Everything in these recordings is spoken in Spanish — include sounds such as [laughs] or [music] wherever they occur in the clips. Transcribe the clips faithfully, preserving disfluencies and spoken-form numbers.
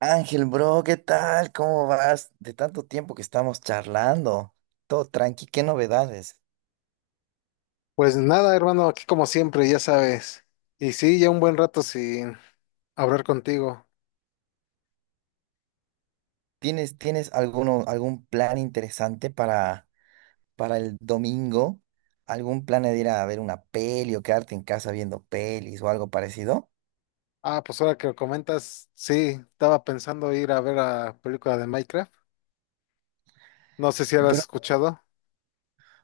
Ángel, bro, ¿qué tal? ¿Cómo vas? De tanto tiempo que estamos charlando. Todo tranqui, ¿qué novedades? Pues nada, hermano, aquí como siempre, ya sabes. Y sí, ya un buen rato sin hablar contigo. ¿Tienes, tienes alguno, algún plan interesante para, para el domingo? ¿Algún plan de ir a ver una peli o quedarte en casa viendo pelis o algo parecido? Ah, pues ahora que lo comentas, sí, estaba pensando ir a ver la película de Minecraft. No sé si la has Bro, escuchado.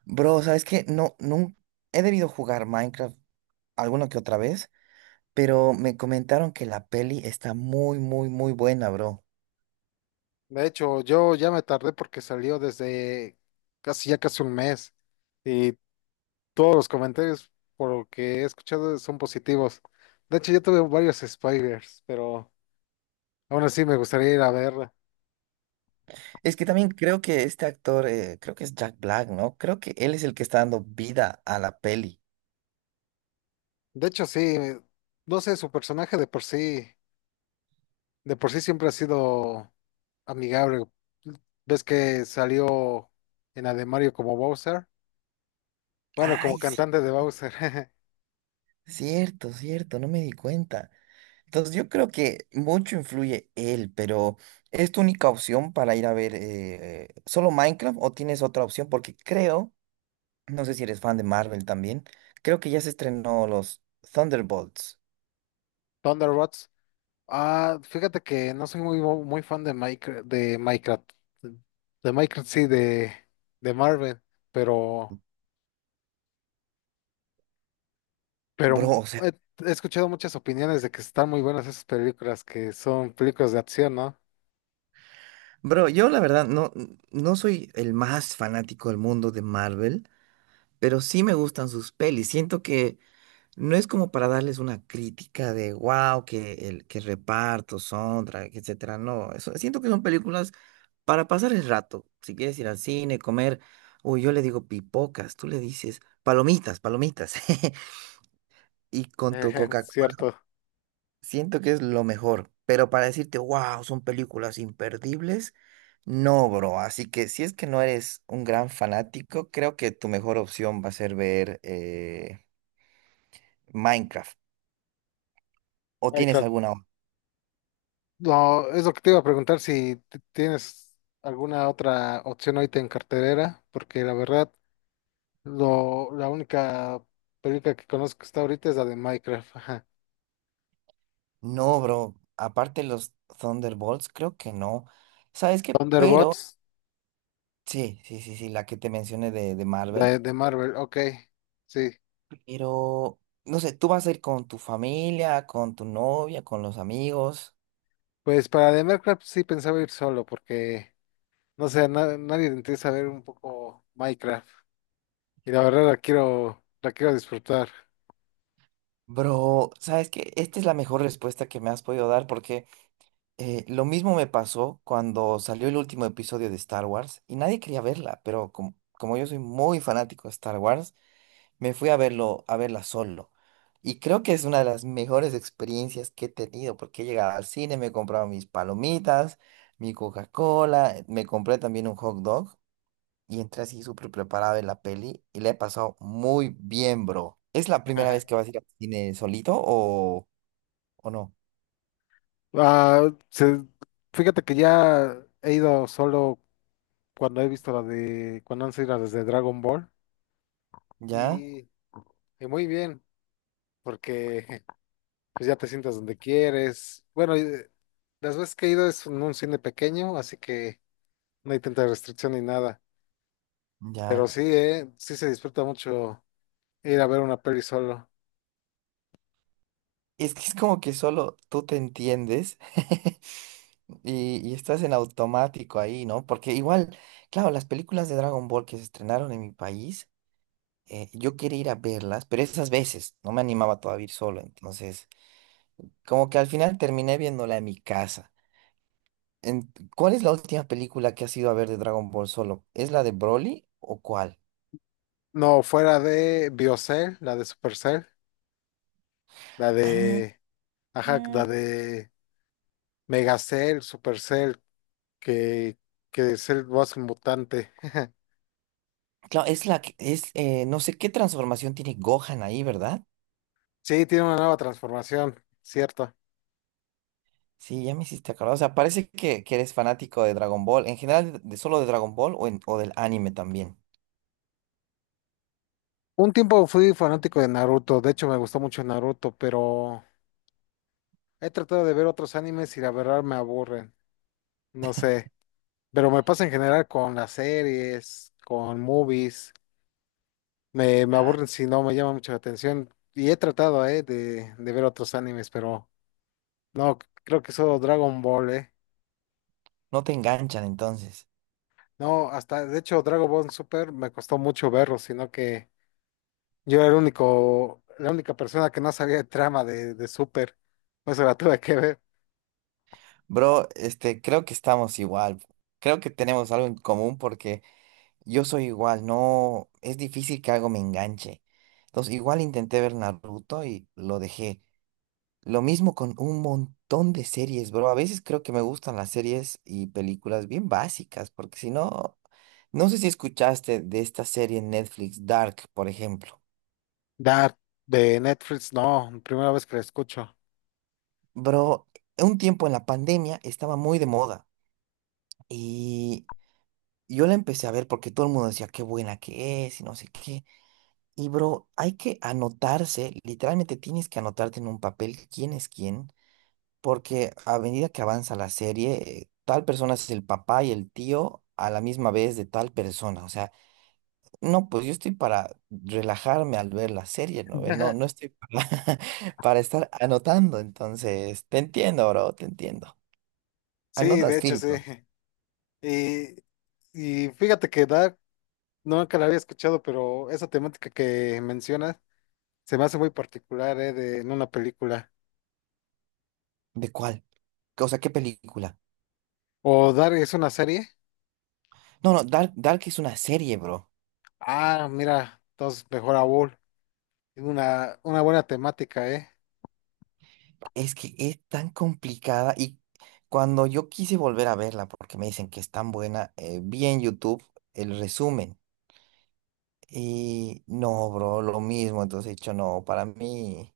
bro, ¿sabes qué? No, no, he debido jugar Minecraft alguna que otra vez, pero me comentaron que la peli está muy, muy, muy buena, bro. De hecho, yo ya me tardé porque salió desde casi ya casi un mes. Y todos los comentarios, por lo que he escuchado, son positivos. De hecho, yo tuve varios spoilers, pero aún así me gustaría ir a verla. Es que también creo que este actor, eh, creo que es Jack Black, ¿no? Creo que él es el que está dando vida a la peli. De hecho, sí, no sé, su personaje de por sí. De por sí siempre ha sido amigable. ¿Ves que salió en Ademario como Bowser? Bueno, como Ay, sí, cantante de Bowser. [laughs] cierto, cierto, no me di cuenta. Entonces yo creo que mucho influye él, pero ¿es tu única opción para ir a ver eh, solo Minecraft o tienes otra opción? Porque creo, no sé si eres fan de Marvel también, creo que ya se estrenó los Thunderbolts. Thunder, ah, fíjate que no soy muy, bo- muy fan de Minecraft, de Minecraft. De Minecraft, sí, de, de Marvel. Pero, pero Bro, o sea, he, he escuchado muchas opiniones de que están muy buenas esas películas, que son películas de acción, ¿no? [laughs] bro, yo la verdad no, no soy el más fanático del mundo de Marvel. Pero sí me gustan sus pelis. Siento que no es como para darles una crítica de wow, que el que reparto, soundtrack, etcétera. No, eso, siento que son películas para pasar el rato. Si quieres ir al cine, comer, uy, yo le digo pipocas, tú le dices palomitas, palomitas. [laughs] Y con tu Eh, Coca-Cola, cierto. siento que es lo mejor. Pero para decirte, wow, son películas imperdibles, no, bro. Así que si es que no eres un gran fanático, creo que tu mejor opción va a ser ver eh, Minecraft. ¿O tienes Minecraft. alguna otra? No, es lo que te iba a preguntar si t- tienes alguna otra opción ahorita en cartelera, porque la verdad, lo, la única película que conozco que está ahorita es la de Minecraft. Ajá. No, bro. Aparte los Thunderbolts, creo que no. ¿Sabes qué? Pero, Thunderbots sí, sí, sí, sí, la que te mencioné de, de Marvel. de, de Marvel, ok, sí. Pero, no sé, tú vas a ir con tu familia, con tu novia, con los amigos. Pues para de Minecraft sí pensaba ir solo, porque no sé, a na- nadie le interesa ver un poco Minecraft. Y la verdad la quiero, la quiero disfrutar. Bro, ¿sabes qué? Esta es la mejor respuesta que me has podido dar porque eh, lo mismo me pasó cuando salió el último episodio de Star Wars y nadie quería verla, pero como, como yo soy muy fanático de Star Wars, me fui a verlo, a verla solo. Y creo que es una de las mejores experiencias que he tenido, porque he llegado al cine, me he comprado mis palomitas, mi Coca-Cola, me compré también un hot dog y entré así súper preparado en la peli y le he pasado muy bien, bro. ¿Es la [laughs] primera vez Ajá. que vas a ir al cine solito o, o no? Ah, se- Fíjate que ya he ido solo cuando he visto la de, cuando han sido las desde Dragon Ball ¿Ya? y, y muy bien, porque [laughs] pues ya te sientas donde quieres. Bueno, y, eh, las veces que he ido es en un cine pequeño, así que no hay tanta restricción ni nada, pero Ya. sí, eh, sí se disfruta mucho ir a ver una peli solo. Es que es como que solo tú te entiendes. [laughs] Y, y estás en automático ahí, ¿no? Porque igual, claro, las películas de Dragon Ball que se estrenaron en mi país, eh, yo quería ir a verlas, pero esas veces no me animaba todavía a ir solo. Entonces, como que al final terminé viéndola en mi casa. En- ¿cuál es la última película que has ido a ver de Dragon Ball solo? ¿Es la de Broly o cuál? No, fuera de Biocell, la de Supercell, la Ah, de, ajá, ah, la de Megacell, Supercell, que, que es el boss mutante. [laughs] claro, es la que es, eh, no sé qué transformación tiene Gohan ahí, ¿verdad? Sí, tiene una nueva transformación, cierto. Sí, ya me hiciste acordar. O sea, parece que, que eres fanático de Dragon Ball. En general, de, de solo de Dragon Ball o, en- o del anime también. Un tiempo fui fanático de Naruto, de hecho me gustó mucho Naruto, pero he tratado de ver otros animes y la verdad me aburren, no sé, pero me pasa en general con las series, con movies, me, me Ah, aburren si no me llama mucho la atención y he tratado, eh, de, de ver otros animes, pero no, creo que solo Dragon Ball, eh. no te enganchan entonces. No, hasta, de hecho Dragon Ball Super me costó mucho verlo, sino que yo era el único, la única persona que no sabía de trama de, de Super, por eso la tuve que ver. Bro, este, creo que estamos igual. Creo que tenemos algo en común porque yo soy igual. No, es difícil que algo me enganche. Entonces, igual intenté ver Naruto y lo dejé. Lo mismo con un montón de series, bro. A veces creo que me gustan las series y películas bien básicas, porque si no, no sé si escuchaste de esta serie en Netflix, Dark, por ejemplo. Dark de Netflix, no, primera vez que la escucho. Bro, un tiempo en la pandemia estaba muy de moda y yo la empecé a ver porque todo el mundo decía qué buena que es y no sé qué. Y bro, hay que anotarse, literalmente tienes que anotarte en un papel quién es quién. Porque a medida que avanza la serie, eh, tal persona es el papá y el tío a la misma vez de tal persona. O sea, no, pues yo estoy para relajarme al ver la serie, ¿no? ¿Ve? No, no [laughs] estoy para, [laughs] para estar anotando. Entonces, te entiendo, bro, te entiendo. Sí, de Anotas hecho, film, sí. bro. Y, y fíjate que Dark nunca la había escuchado, pero esa temática que mencionas se me hace muy particular, ¿eh? De, en una película. ¿De cuál? O sea, ¿qué película? ¿O Dark es una serie? No, no, Dark, Dark es una serie, bro. Ah, mira, entonces mejor aún. Tiene Una, una buena temática, ¿eh? Es que es tan complicada y cuando yo quise volver a verla, porque me dicen que es tan buena, eh, vi en YouTube el resumen. Y no, bro, lo mismo. Entonces he dicho, no, para mí,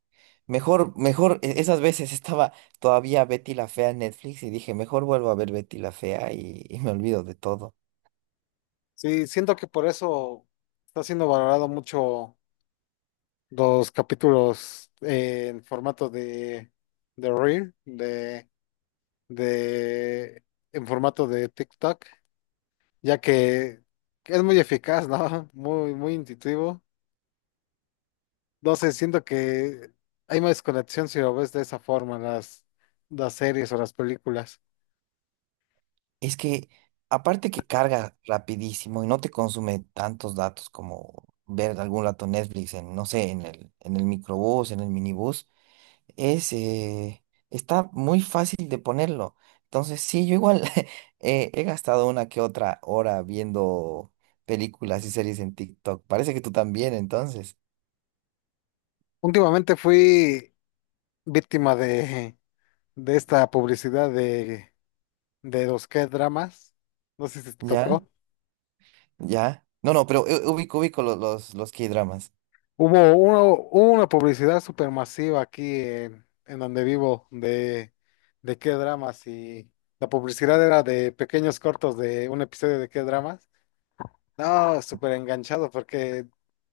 mejor, mejor, e- esas veces estaba todavía Betty la Fea en Netflix y dije, mejor vuelvo a ver Betty la Fea y, y me olvido de todo. Sí, siento que por eso está siendo valorado mucho los capítulos eh, en formato de, de Reel, de en formato de TikTok, ya que es muy eficaz, ¿no? [laughs] Muy, muy intuitivo. No sé, siento que hay más conexión si lo ves de esa forma, las, las series o las películas. Es que, aparte que carga rapidísimo y no te consume tantos datos como ver algún rato Netflix en, no sé, en el, en el microbús, en el minibús. Es, eh, está muy fácil de ponerlo. Entonces, sí, yo igual [laughs] eh, he gastado una que otra hora viendo películas y series en TikTok. Parece que tú también, entonces. Últimamente fui víctima de, de esta publicidad de, de los K-dramas. No sé si te ¿Ya? tocó. ¿Ya? No, no, pero eh, ubico, ubico lo- los, los K-dramas. Hubo uno- hubo una publicidad supermasiva aquí en, en donde vivo de, de qué dramas y la publicidad era de pequeños cortos de un episodio de qué dramas. No, súper enganchado porque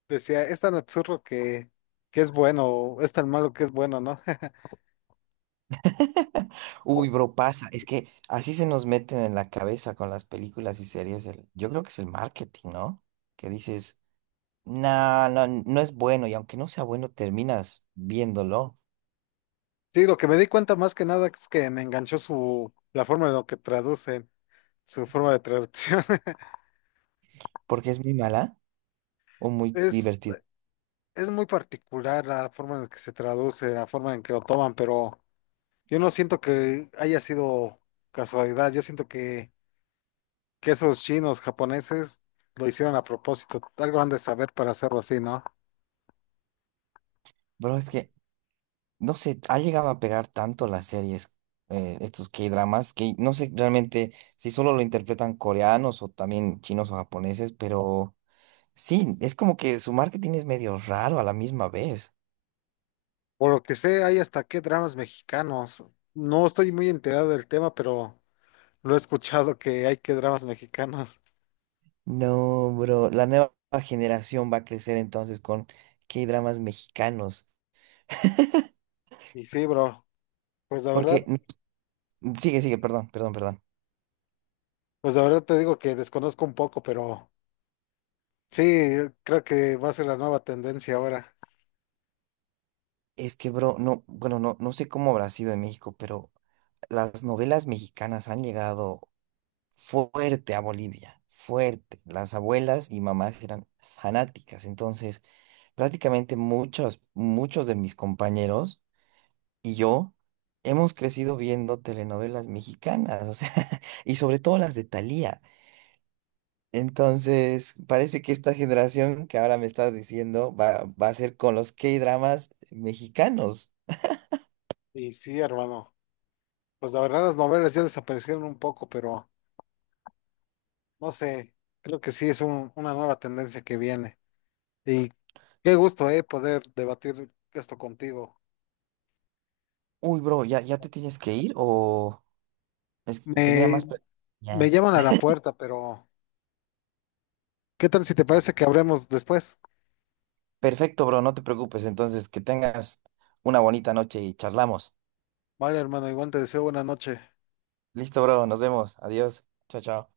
decía, es tan absurdo que, que es bueno, es tan malo que es bueno, ¿no? [laughs] [laughs] O- Uy, bro, pasa. Es que así se nos meten en la cabeza con las películas y series. El- yo creo que es el marketing, ¿no? Que dices, no, no, no es bueno. Y aunque no sea bueno, terminas viéndolo Sí, lo que me di cuenta más que nada es que me enganchó su, la forma en lo que traducen, su forma de traducción. [laughs] porque es muy mala. O muy Es, divertido. es muy particular la forma en la que se traduce, la forma en que lo toman, pero... Yo no siento que haya sido casualidad, yo siento que, que esos chinos japoneses lo hicieron a propósito, algo han de saber para hacerlo así, ¿no? Pero es que, no sé, ha llegado a pegar tanto las series, eh, estos K-dramas, que no sé realmente si solo lo interpretan coreanos o también chinos o japoneses, pero sí, es como que su marketing es medio raro a la misma vez. Por lo que sé, hay hasta qué dramas mexicanos. No estoy muy enterado del tema, pero lo he escuchado que hay que dramas mexicanos. No, bro, la nueva generación va a crecer entonces con K-dramas mexicanos, Y sí, bro, pues la porque, verdad, n- sigue, sigue, perdón, perdón, perdón. pues la verdad te digo que desconozco un poco, pero sí, creo que va a ser la nueva tendencia ahora. Es que, bro, no, bueno, no, no sé cómo habrá sido en México, pero las novelas mexicanas han llegado fuerte a Bolivia, fuerte. Las abuelas y mamás eran fanáticas, entonces prácticamente muchos, muchos de mis compañeros y yo hemos crecido viendo telenovelas mexicanas, o sea, [laughs] y sobre todo las de Thalía. Entonces, parece que esta generación que ahora me estás diciendo va, va a ser con los K-dramas mexicanos. Y sí, hermano, pues la verdad las novelas ya desaparecieron un poco, pero... No sé, creo que sí es un- una nueva tendencia que viene. Y qué gusto, eh, poder debatir esto contigo. Uy, bro, ¿ya, ya te tienes que ir o es- tenía Me, más... pre- Me Ya. llaman a la puerta, pero ¿qué tal si te parece que hablemos después? Perfecto, bro, no te preocupes. Entonces, que tengas una bonita noche y charlamos. Vale, hermano, igual te deseo buena noche. Listo, bro, nos vemos. Adiós. Chao, chao.